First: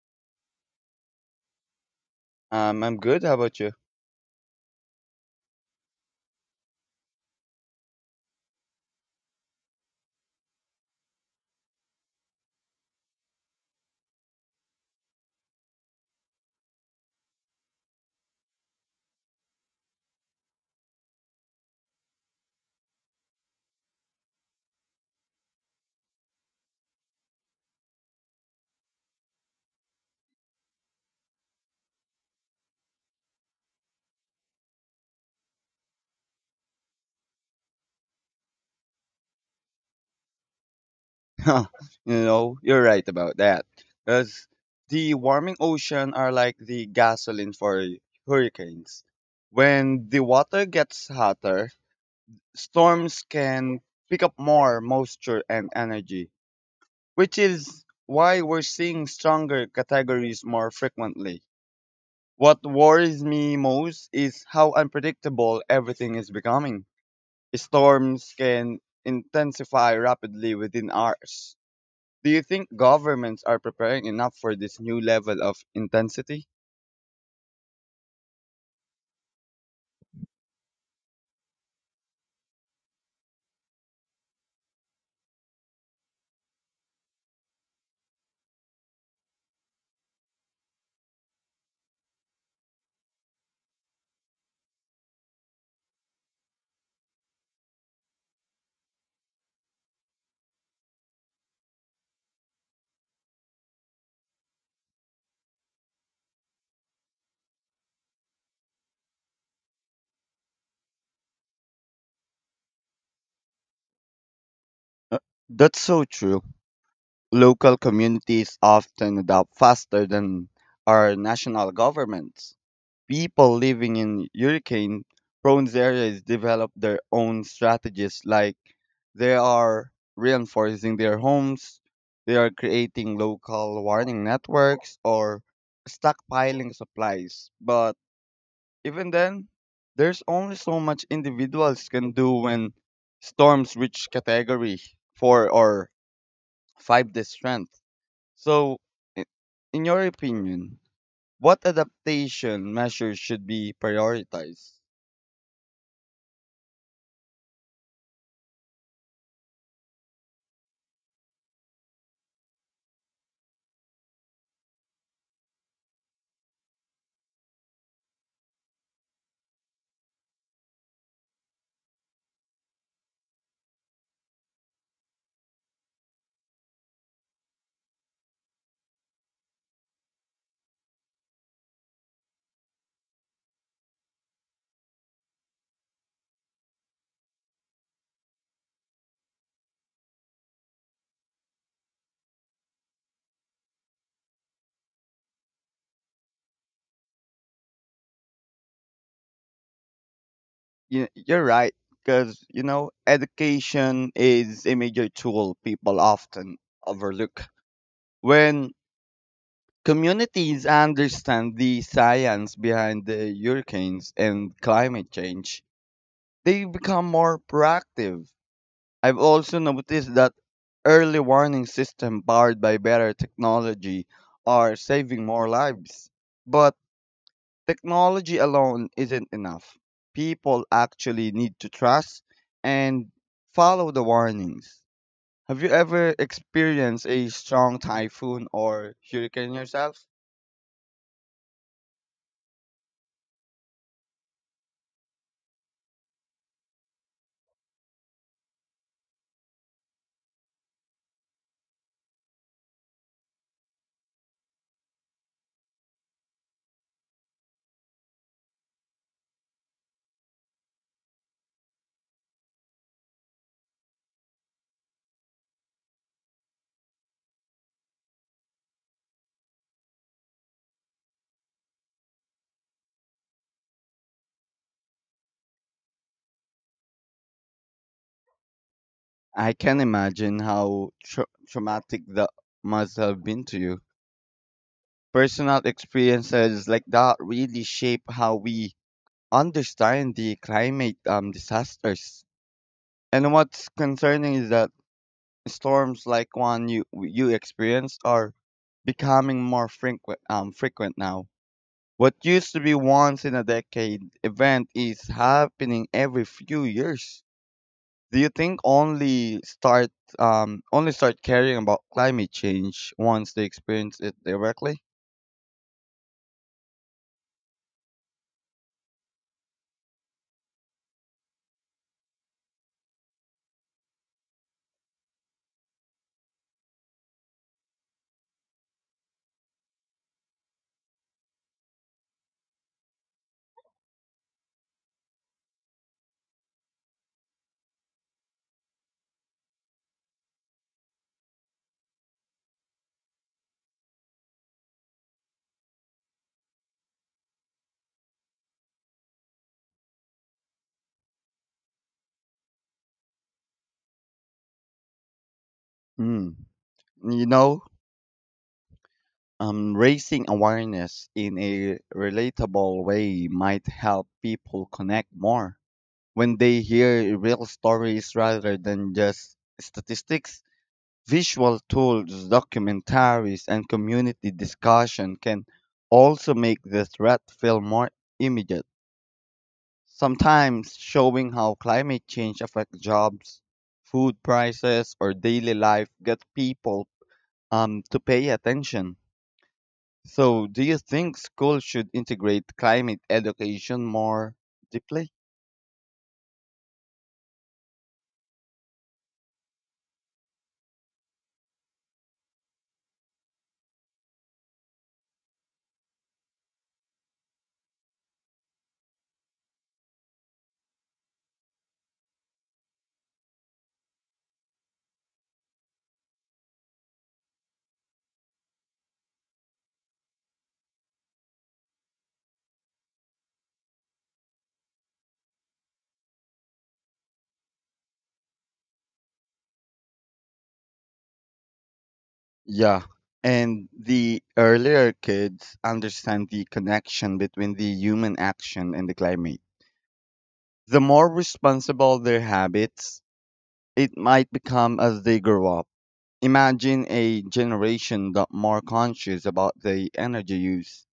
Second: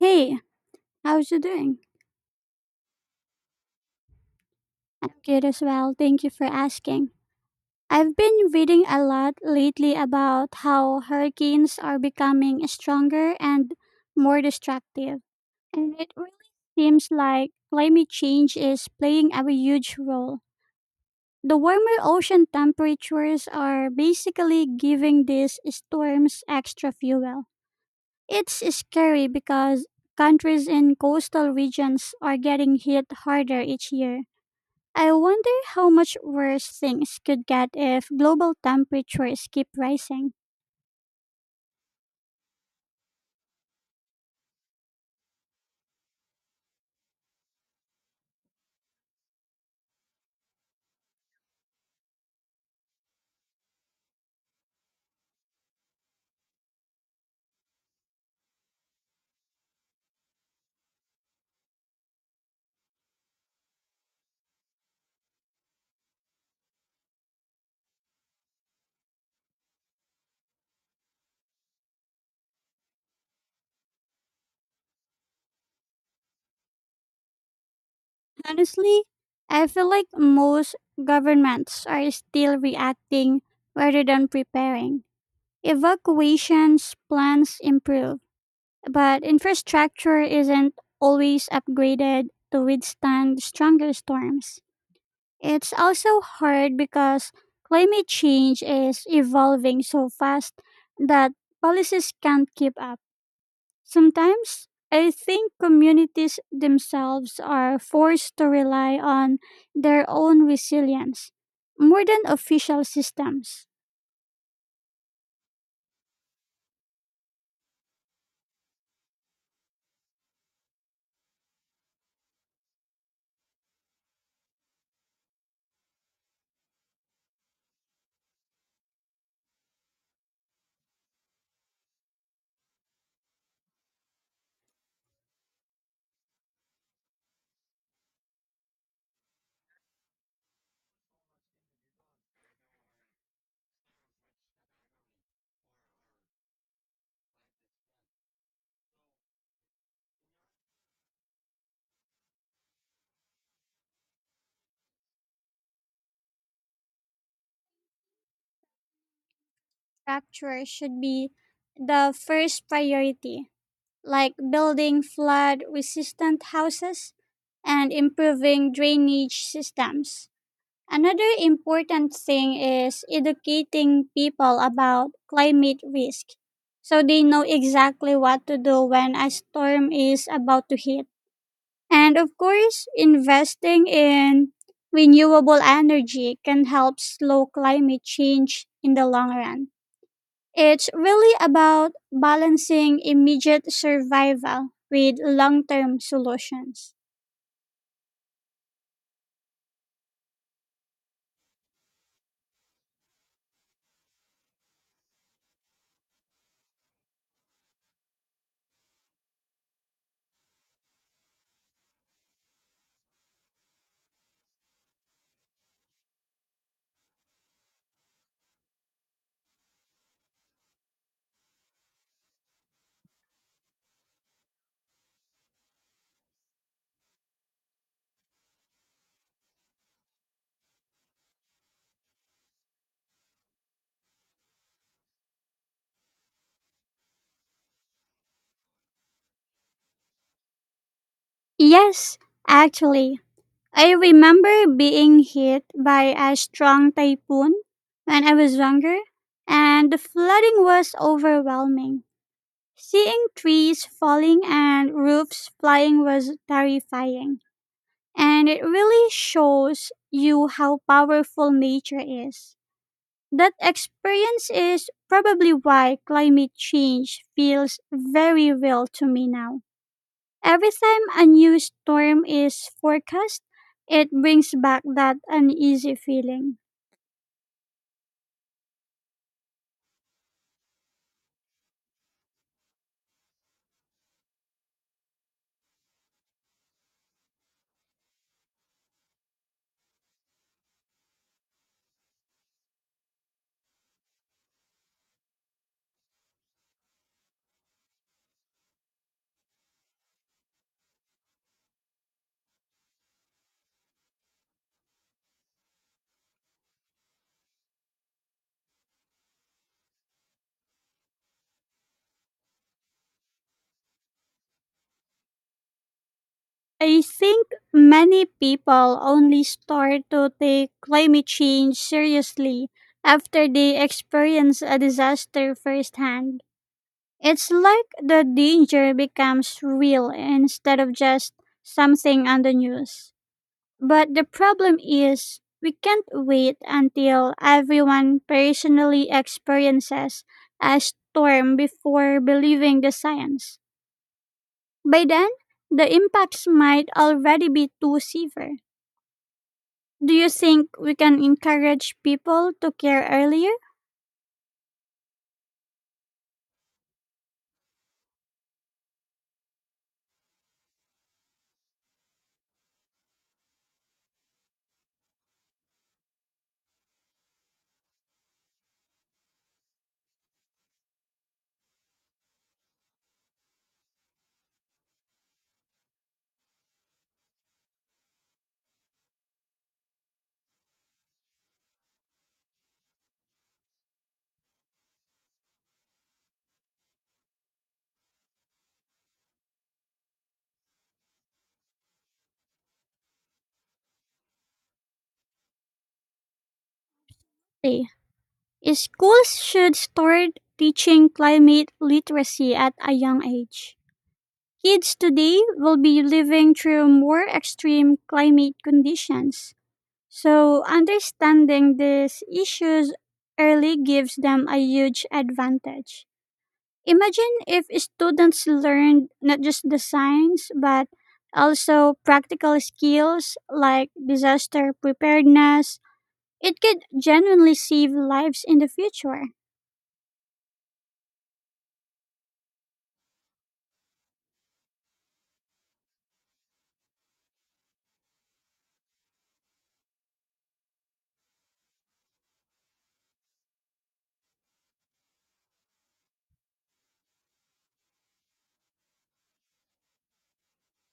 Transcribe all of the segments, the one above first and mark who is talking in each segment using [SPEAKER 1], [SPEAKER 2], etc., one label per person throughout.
[SPEAKER 1] Hey, how's you doing?
[SPEAKER 2] I'm good. How about you?
[SPEAKER 1] I'm good as well. Thank you for asking. I've been reading a lot lately about how hurricanes are becoming stronger and more destructive. And it really seems like climate change is playing a huge role. The warmer ocean temperatures are basically giving these storms extra fuel. It's scary because countries in coastal regions are getting hit harder each year. I wonder how much worse things could get if global temperatures keep rising.
[SPEAKER 2] you you're right about that. Because the warming ocean are like the gasoline for hurricanes. When the water gets hotter, storms can pick up more moisture and energy, which is why we're seeing stronger categories more frequently. What worries me most is how unpredictable everything is becoming. Storms can intensify rapidly within hours. Do you think governments are preparing enough for this new level of intensity?
[SPEAKER 1] Honestly, I feel like most governments are still reacting rather than preparing. Evacuations plans improve, but infrastructure isn't always upgraded to withstand stronger storms. It's also hard because climate change is evolving so fast that policies can't keep up. Sometimes I think communities themselves are forced to rely on their own resilience more than official systems.
[SPEAKER 2] Uh, That's so true. Local communities often adapt faster than our national governments. People living in hurricane prone areas develop their own strategies, like they are reinforcing their homes, they are creating local warning networks, or stockpiling supplies. But even then, there's only so much individuals can do when storms reach category 4 or 5 this strength. So, i- in your opinion, what adaptation measures should be prioritized?
[SPEAKER 1] Structure should be the first priority, like building flood resistant houses and improving drainage systems. Another important thing is educating people about climate risk so they know exactly what to do when a storm is about to hit. And of course, investing in renewable energy can help slow climate change in the long run. It's really about balancing immediate survival with long term solutions.
[SPEAKER 2] You're right, because, education is a major tool people often overlook. When communities understand the science behind the hurricanes and climate change, they become more proactive. I've also noticed that early warning systems powered by better technology are saving more lives. But technology alone isn't enough. People actually need to trust and follow the warnings. Have you ever experienced a strong typhoon or hurricane yourself?
[SPEAKER 1] Yes, actually, I remember being hit by a strong typhoon when I was younger, and the flooding was overwhelming. Seeing trees falling and roofs flying was terrifying, and it really shows you how powerful nature is. That experience is probably why climate change feels very real to me now. Every time a new storm is forecast, it brings back that uneasy feeling.
[SPEAKER 2] I can imagine how traumatic that must have been to you. Personal experiences like that really shape how we understand the climate disasters. And what's concerning is that storms like one you experienced are becoming more frequent frequent now. What used to be once in a decade event is happening every few years. Do you think only start only start caring about climate change once they experience it directly?
[SPEAKER 1] I think many people only start to take climate change seriously after they experience a disaster firsthand. It's like the danger becomes real instead of just something on the news. But the problem is, we can't wait until everyone personally experiences a storm before believing the science. By then, the impacts might already be too severe. Do you think we can encourage people to care earlier?
[SPEAKER 2] Hmm. You know, Raising awareness in a relatable way might help people connect more. When they hear real stories rather than just statistics, visual tools, documentaries, and community discussion can also make the threat feel more immediate. Sometimes showing how climate change affects jobs, food prices, or daily life gets people to pay attention. So, do you think schools should integrate climate education more deeply?
[SPEAKER 1] Hey, schools should start teaching climate literacy at a young age. Kids today will be living through more extreme climate conditions. So, understanding these issues early gives them a huge advantage. Imagine if students learned not just the science, but also practical skills like disaster preparedness. It could genuinely save lives in the future.
[SPEAKER 2] Yeah, and the earlier kids understand the connection between the human action and the climate, the more responsible their habits it might become as they grow up. Imagine a generation that more conscious about the energy use,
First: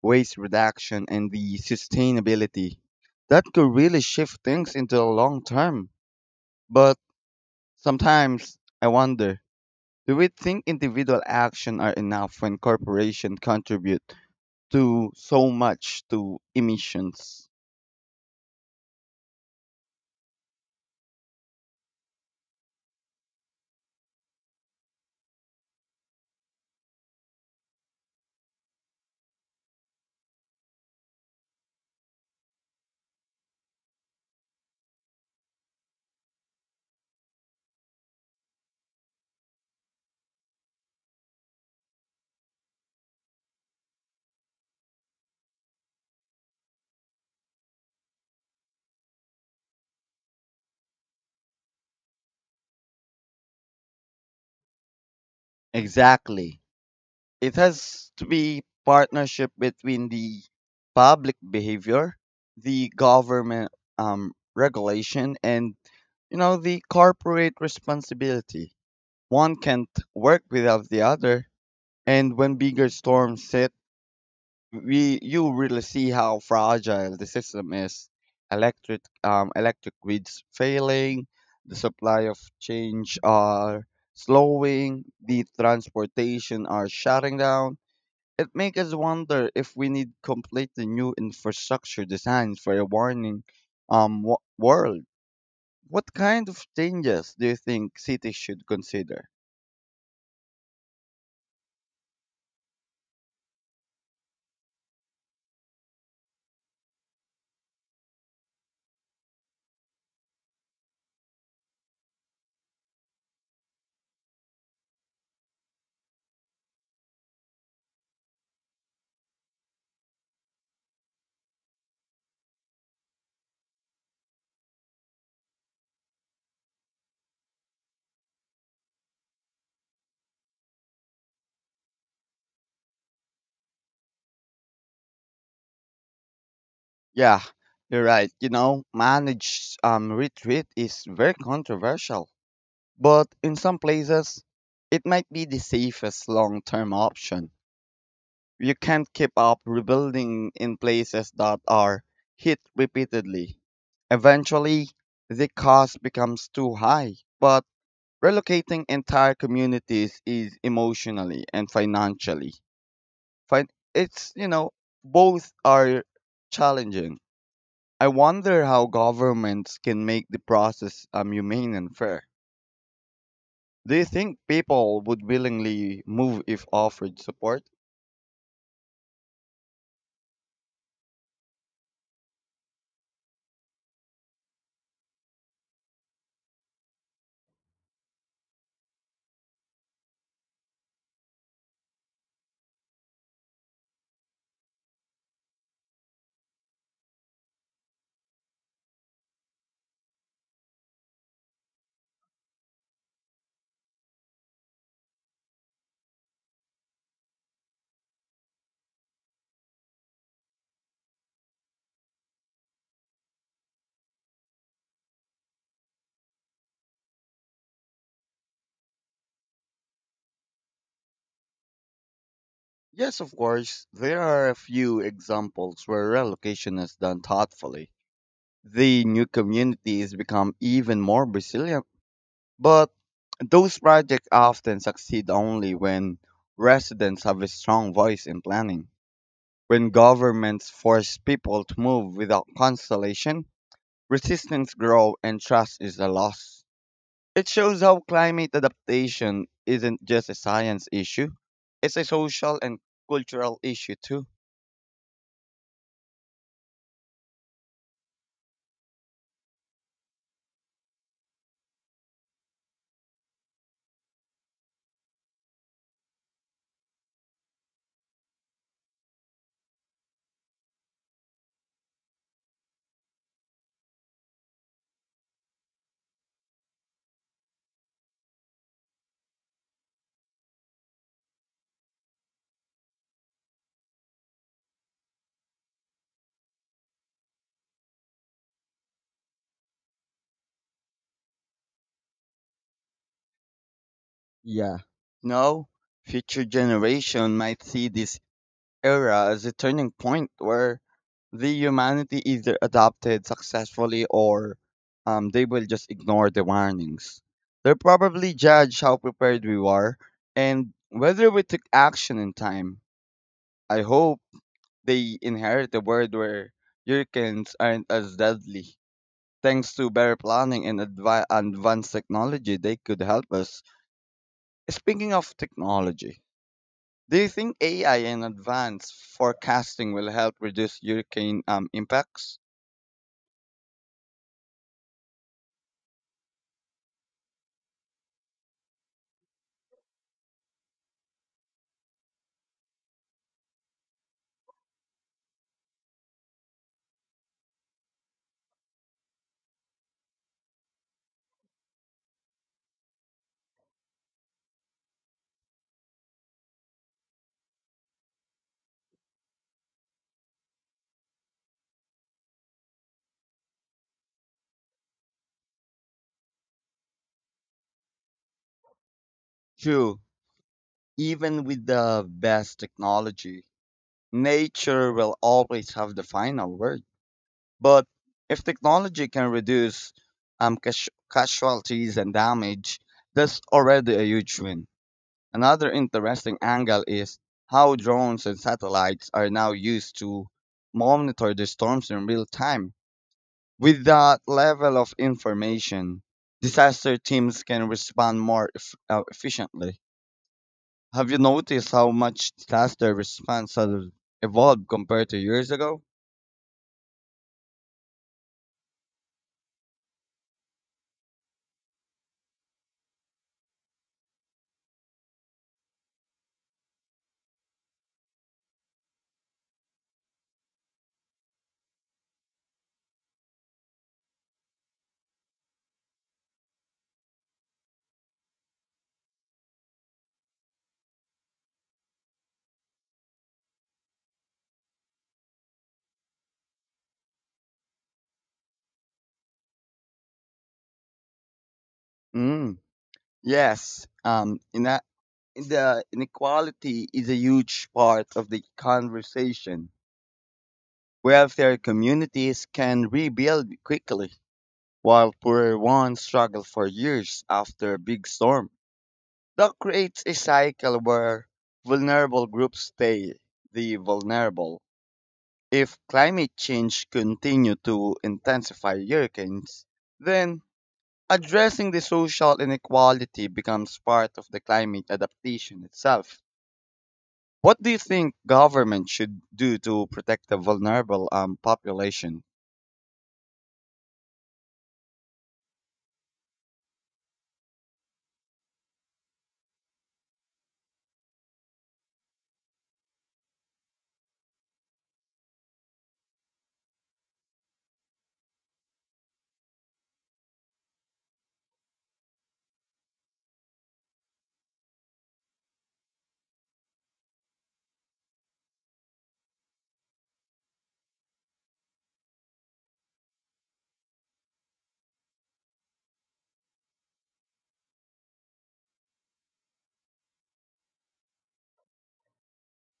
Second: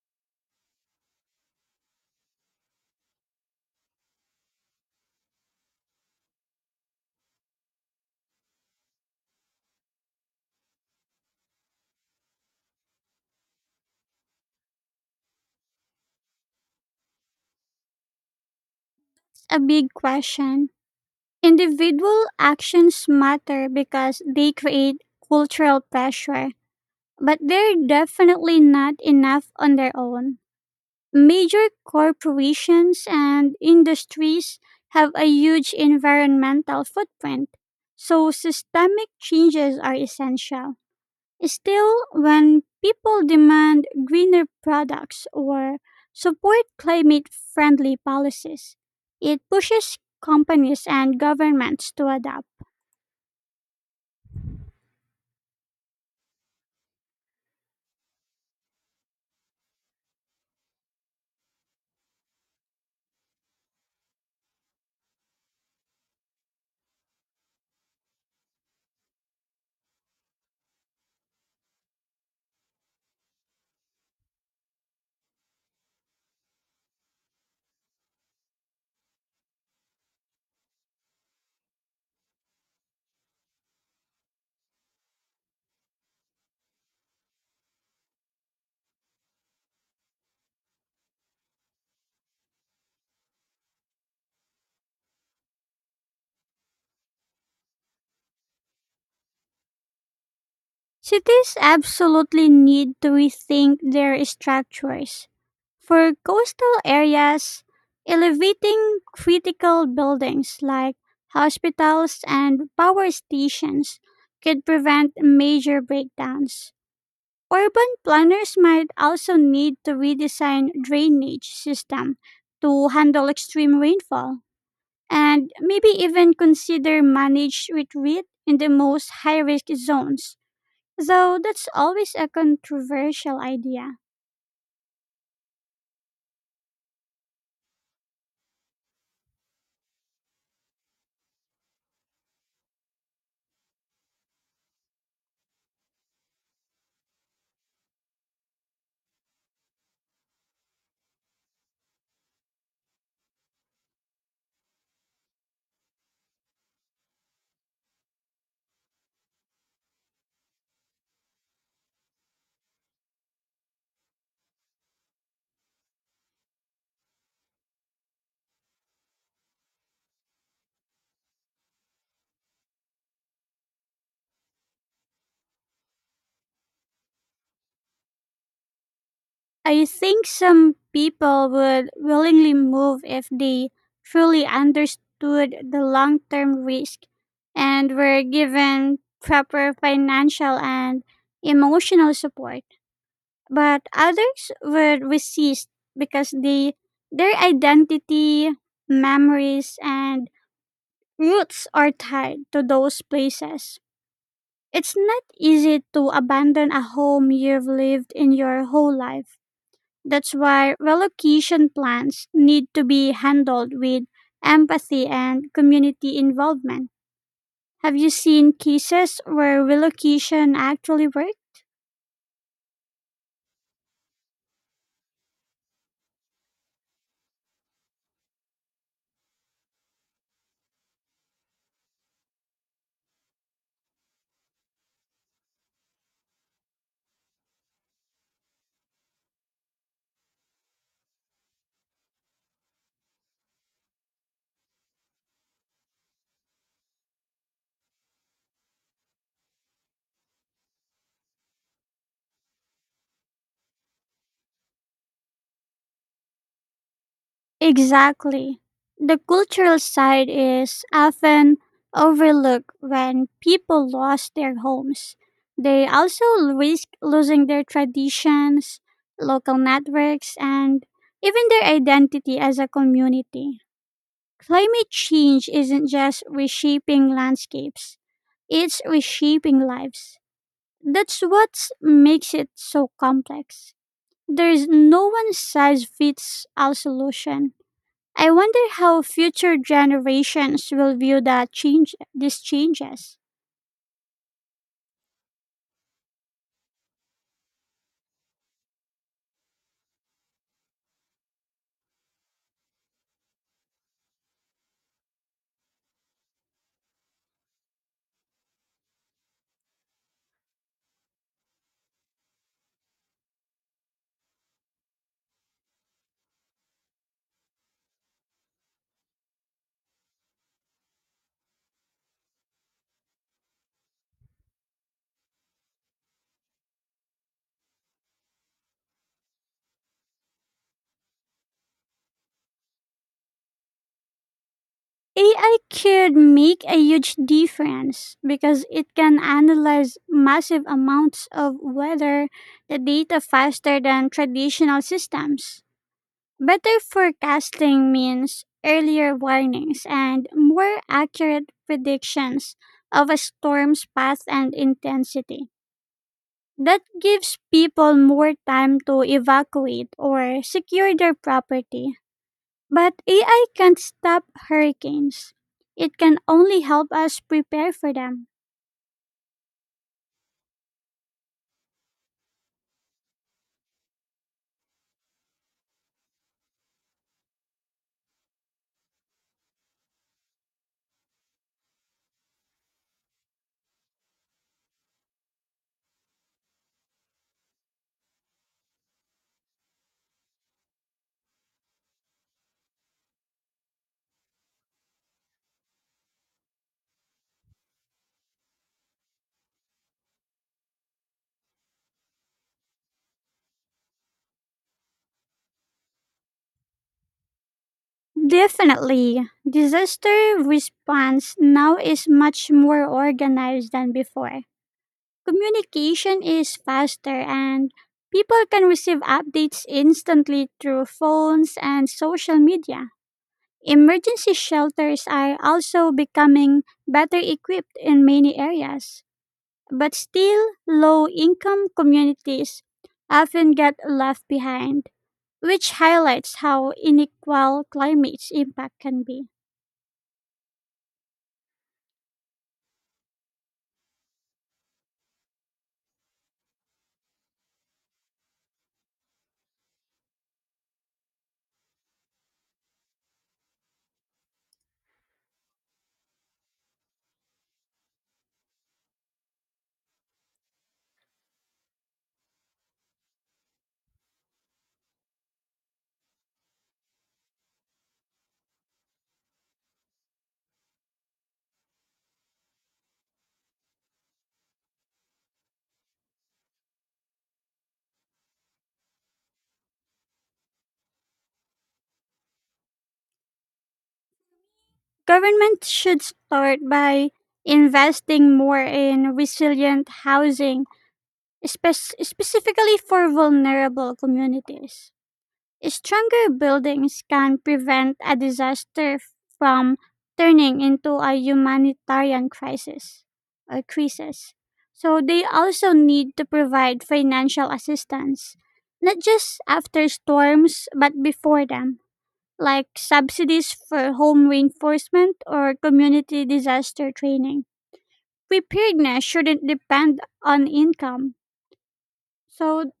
[SPEAKER 2] waste reduction, and the sustainability. That could really shift things into the long term. But sometimes I wonder, do we think individual action are enough when corporations contribute to so much to emissions?
[SPEAKER 1] A big question. Individual actions matter because they create cultural pressure, but they're definitely not enough on their own. Major corporations and industries have a huge environmental footprint, so systemic changes are essential. Still, when people demand greener products or support climate friendly policies, it pushes companies and governments to adapt.
[SPEAKER 2] Exactly. It has to be partnership between the public behavior, the government regulation, and the corporate responsibility. One can't work without the other. And when bigger storms hit, we you really see how fragile the system is. Electric electric grids failing, the supply of change are slowing, the transportation are shutting down. It makes us wonder if we need completely new infrastructure designs for a warning world. What kind of changes do you think cities should consider?
[SPEAKER 1] Cities absolutely need to rethink their structures. For coastal areas, elevating critical buildings like hospitals and power stations could prevent major breakdowns. Urban planners might also need to redesign drainage system to handle extreme rainfall and maybe even consider managed retreat in the most high-risk zones. Though that's always a controversial idea.
[SPEAKER 2] Yeah, you're right. Managed retreat is very controversial, but in some places, it might be the safest long term option. You can't keep up rebuilding in places that are hit repeatedly. Eventually, the cost becomes too high, but relocating entire communities is emotionally and financially. Fin- It's, both are challenging. I wonder how governments can make the process humane and fair. Do you think people would willingly move if offered support?
[SPEAKER 1] I think some people would willingly move if they truly understood the long term risk and were given proper financial and emotional support. But others would resist because they, their identity, memories, and roots are tied to those places. It's not easy to abandon a home you've lived in your whole life. That's why relocation plans need to be handled with empathy and community involvement. Have you seen cases where relocation actually worked?
[SPEAKER 2] Yes, of course. There are a few examples where relocation is done thoughtfully. The new communities become even more resilient, but those projects often succeed only when residents have a strong voice in planning. When governments force people to move without consultation, resistance grows and trust is a loss. It shows how climate adaptation isn't just a science issue, it's a social and cultural issue too.
[SPEAKER 1] Exactly. The cultural side is often overlooked when people lost their homes. They also risk losing their traditions, local networks, and even their identity as a community. Climate change isn't just reshaping landscapes, it's reshaping lives. That's what makes it so complex. There's no one size fits all solution. I wonder how future generations will view that change these changes.
[SPEAKER 2] Yeah, now, future generation might see this era as a turning point where the humanity either adapted successfully or they will just ignore the warnings. They'll probably judge how prepared we were and whether we took action in time. I hope they inherit a world where hurricanes aren't as deadly. Thanks to better planning and advanced technology, they could help us. Speaking of technology, do you think AI and advanced forecasting will help reduce hurricane impacts?
[SPEAKER 1] AI could make a huge difference because it can analyze massive amounts of weather the data faster than traditional systems. Better forecasting means earlier warnings and more accurate predictions of a storm's path and intensity. That gives people more time to evacuate or secure their property. But AI can't stop hurricanes. It can only help us prepare for them.
[SPEAKER 2] True, even with the best technology, nature will always have the final word. But if technology can reduce casualties and damage, that's already a huge win. Another interesting angle is how drones and satellites are now used to monitor the storms in real time. With that level of information, disaster teams can respond more efficiently. Have you noticed how much disaster response has evolved compared to years ago?
[SPEAKER 1] Definitely, disaster response now is much more organized than before. Communication is faster and people can receive updates instantly through phones and social media. Emergency shelters are also becoming better equipped in many areas, but still low income communities often get left behind, which highlights how unequal climate's impact can be.
[SPEAKER 2] Mm, yes. In the inequality is a huge part of the conversation. Welfare communities can rebuild quickly while poorer ones struggle for years after a big storm. That creates a cycle where vulnerable groups stay the vulnerable. If climate change continue to intensify hurricanes, then addressing the social inequality becomes part of the climate adaptation itself. What do you think government should do to protect the vulnerable population?
[SPEAKER 1] Governments should start by investing more in resilient housing. Specifically for vulnerable communities. Stronger buildings can prevent a disaster from turning into a humanitarian crisis or crisis. So they also need to provide financial assistance, not just after storms, but before them, like subsidies for home reinforcement or community disaster training. Preparedness shouldn't depend on income. So,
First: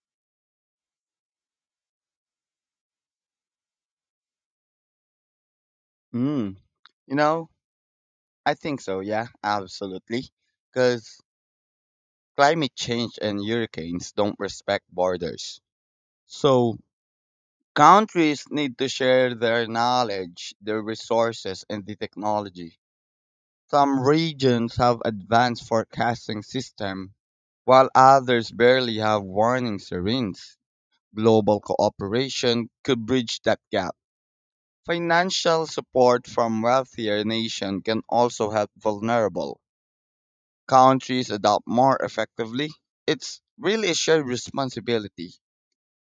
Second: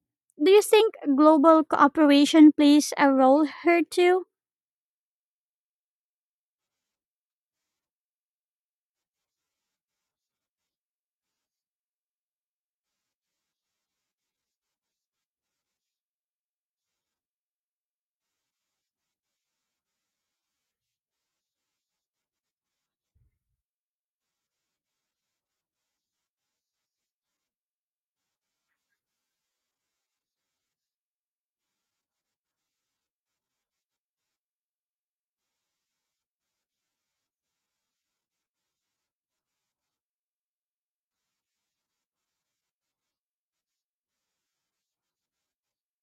[SPEAKER 1] do you think global cooperation plays a role here too?
[SPEAKER 2] Mm, you know, I think so, yeah, absolutely. Because climate change and hurricanes don't respect borders. So, countries need to share their knowledge, their resources, and the technology. Some regions have advanced forecasting systems, while others barely have warning sirens. Global cooperation could bridge that gap. Financial support from wealthier nations can also help vulnerable countries adapt more effectively. It's really a shared responsibility,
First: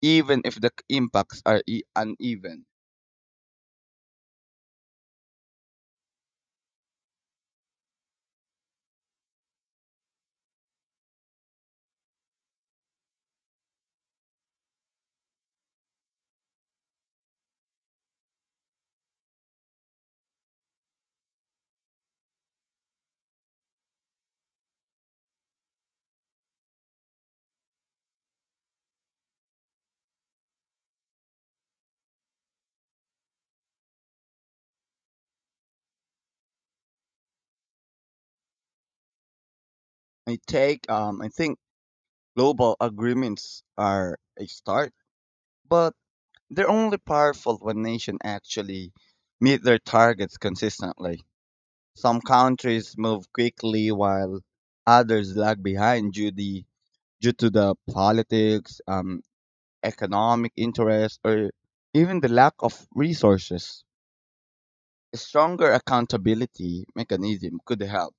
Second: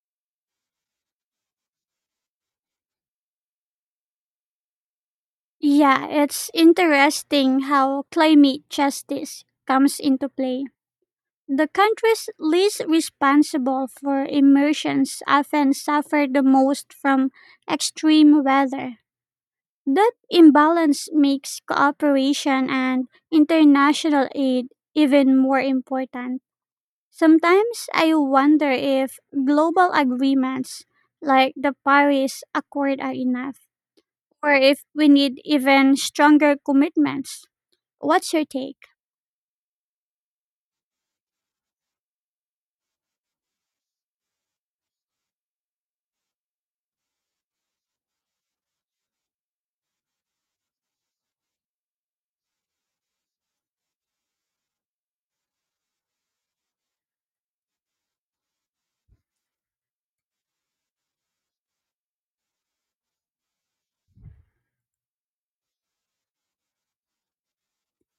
[SPEAKER 2] even if the impacts are uneven.
[SPEAKER 1] Yeah, it's interesting how climate justice comes into play. The countries least responsible for emissions often suffer the most from extreme weather. That imbalance makes cooperation and international aid even more important. Sometimes I wonder if global agreements like the Paris Accord are enough, or if we need even stronger commitments. What's your take?
[SPEAKER 2] I think global agreements are a start, but they're only powerful when nations actually meet their targets consistently. Some countries move quickly while others lag behind due to the politics, economic interests, or even the lack of resources. A stronger accountability mechanism could help,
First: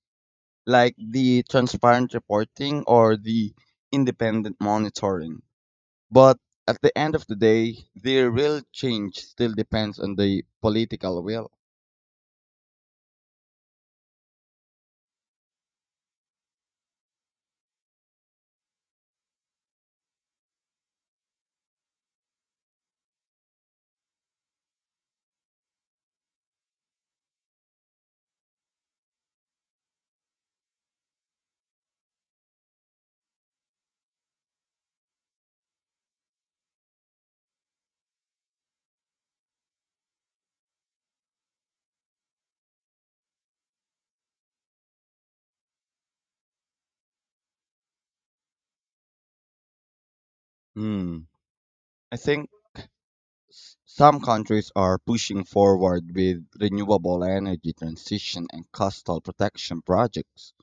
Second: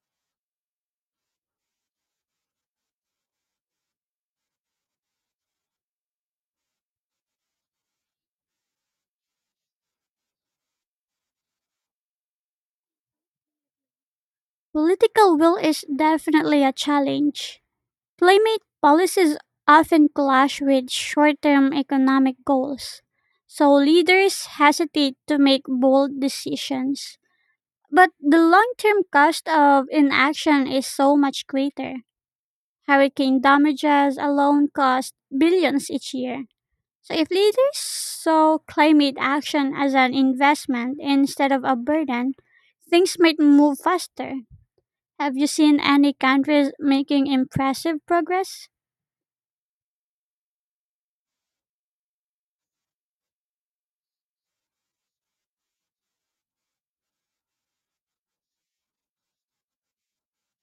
[SPEAKER 2] like the transparent reporting or the independent monitoring. But at the end of the day, the real change still depends on the political will.
[SPEAKER 1] Political will is definitely a challenge. Climate policies often clash with short term economic goals, so leaders hesitate to make bold decisions. But the long term cost of inaction is so much greater. Hurricane damages alone cost billions each year. So, if leaders saw climate action as an investment instead of a burden, things might move faster. Have you seen any countries making impressive progress?
[SPEAKER 2] Hmm. I think some countries are pushing forward with renewable energy transition and coastal protection projects.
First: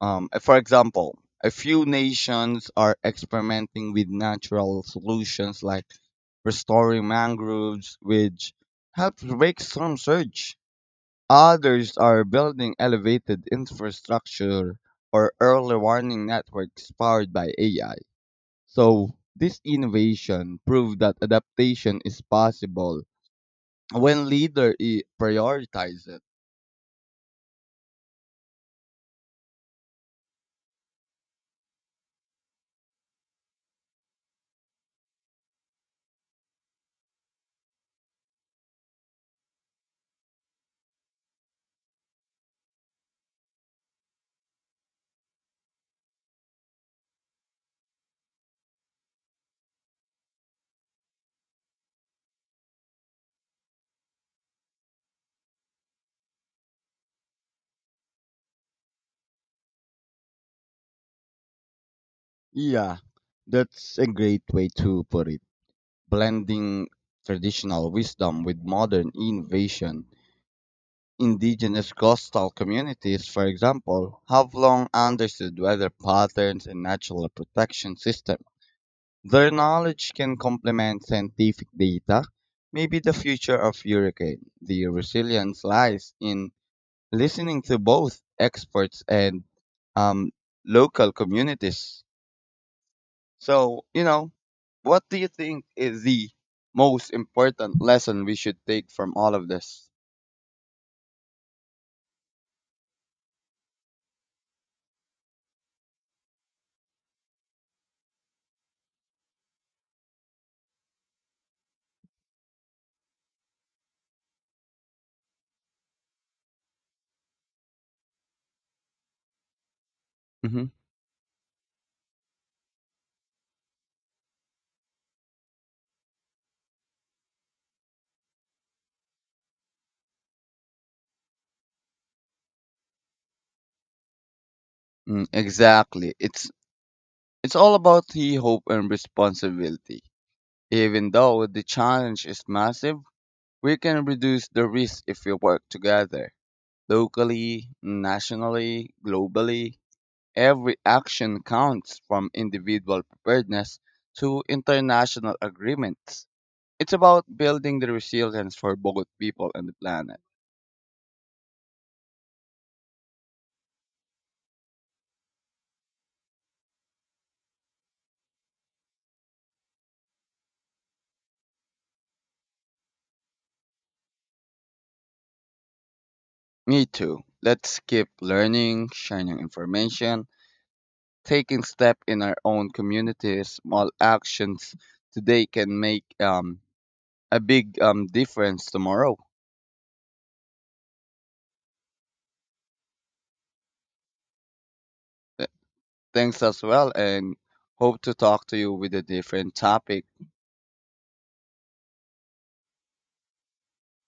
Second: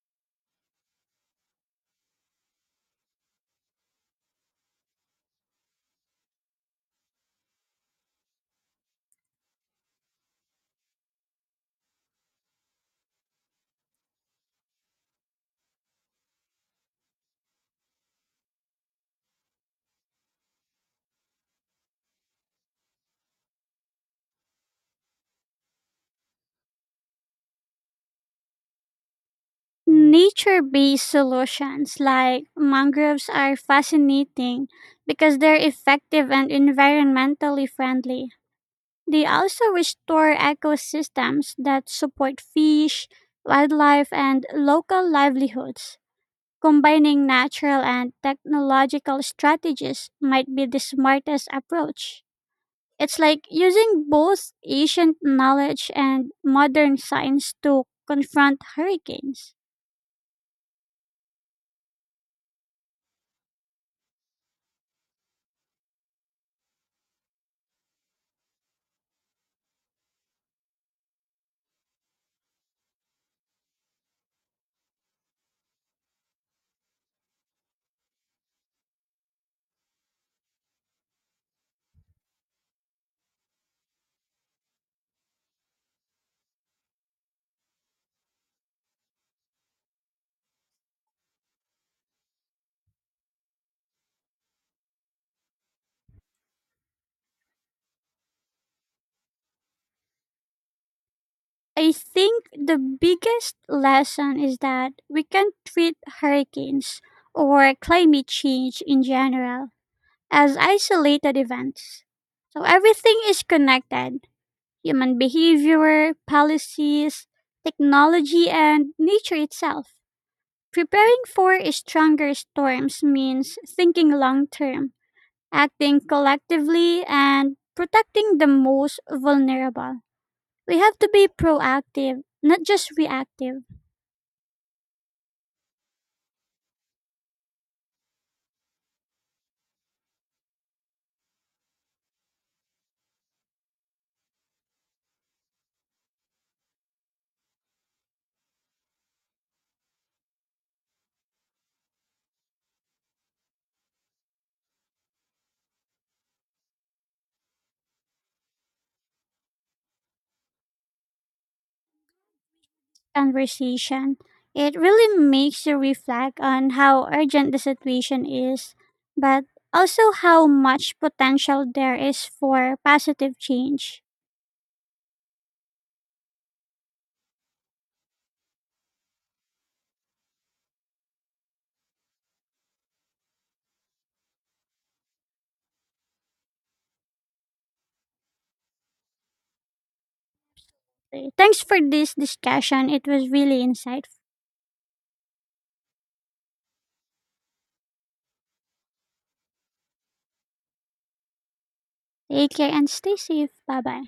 [SPEAKER 2] For example, a few nations are experimenting with natural solutions like restoring mangroves, which helps break storm surge. Others are building elevated infrastructure or early warning networks powered by AI. So, this innovation proved that adaptation is possible when prioritize it.
[SPEAKER 1] Nature based solutions like mangroves are fascinating because they're effective and environmentally friendly. They also restore ecosystems that support fish, wildlife, and local livelihoods. Combining natural and technological strategies might be the smartest approach. It's like using both ancient knowledge and modern science to confront hurricanes.
[SPEAKER 2] Yeah, that's a great way to put it. Blending traditional wisdom with modern innovation. Indigenous coastal communities, for example, have long understood weather patterns and natural protection systems. Their knowledge can complement scientific data. Maybe the future of hurricane, the resilience lies in listening to both experts and um, local communities. So, what do you think is the most important lesson we should take from all of this?
[SPEAKER 1] I think the biggest lesson is that we can treat hurricanes or climate change in general as isolated events. So everything is connected human behavior, policies, technology, and nature itself.
[SPEAKER 2] hmm
[SPEAKER 1] Preparing for stronger storms means thinking long term, acting collectively, and protecting the most vulnerable. We have to be proactive, not just reactive.
[SPEAKER 2] Mm, exactly. It's all about the hope and responsibility. Even though the challenge is massive, we can reduce the risk if we work together. Locally, nationally, globally, every action counts from individual preparedness to international agreements. It's about building the resilience for both people and the planet.
[SPEAKER 1] Conversation. It really makes you reflect on how urgent the situation is, but also how much potential there is for positive change.
[SPEAKER 2] Me too. Let's keep learning, sharing information, taking step in our own communities. Small actions today can make a big difference tomorrow.
[SPEAKER 1] Thanks for this discussion. It was really insightful.
[SPEAKER 2] Th- Thanks as well, and hope to talk to you with a different topic.
[SPEAKER 1] Take care and stay safe. Bye bye.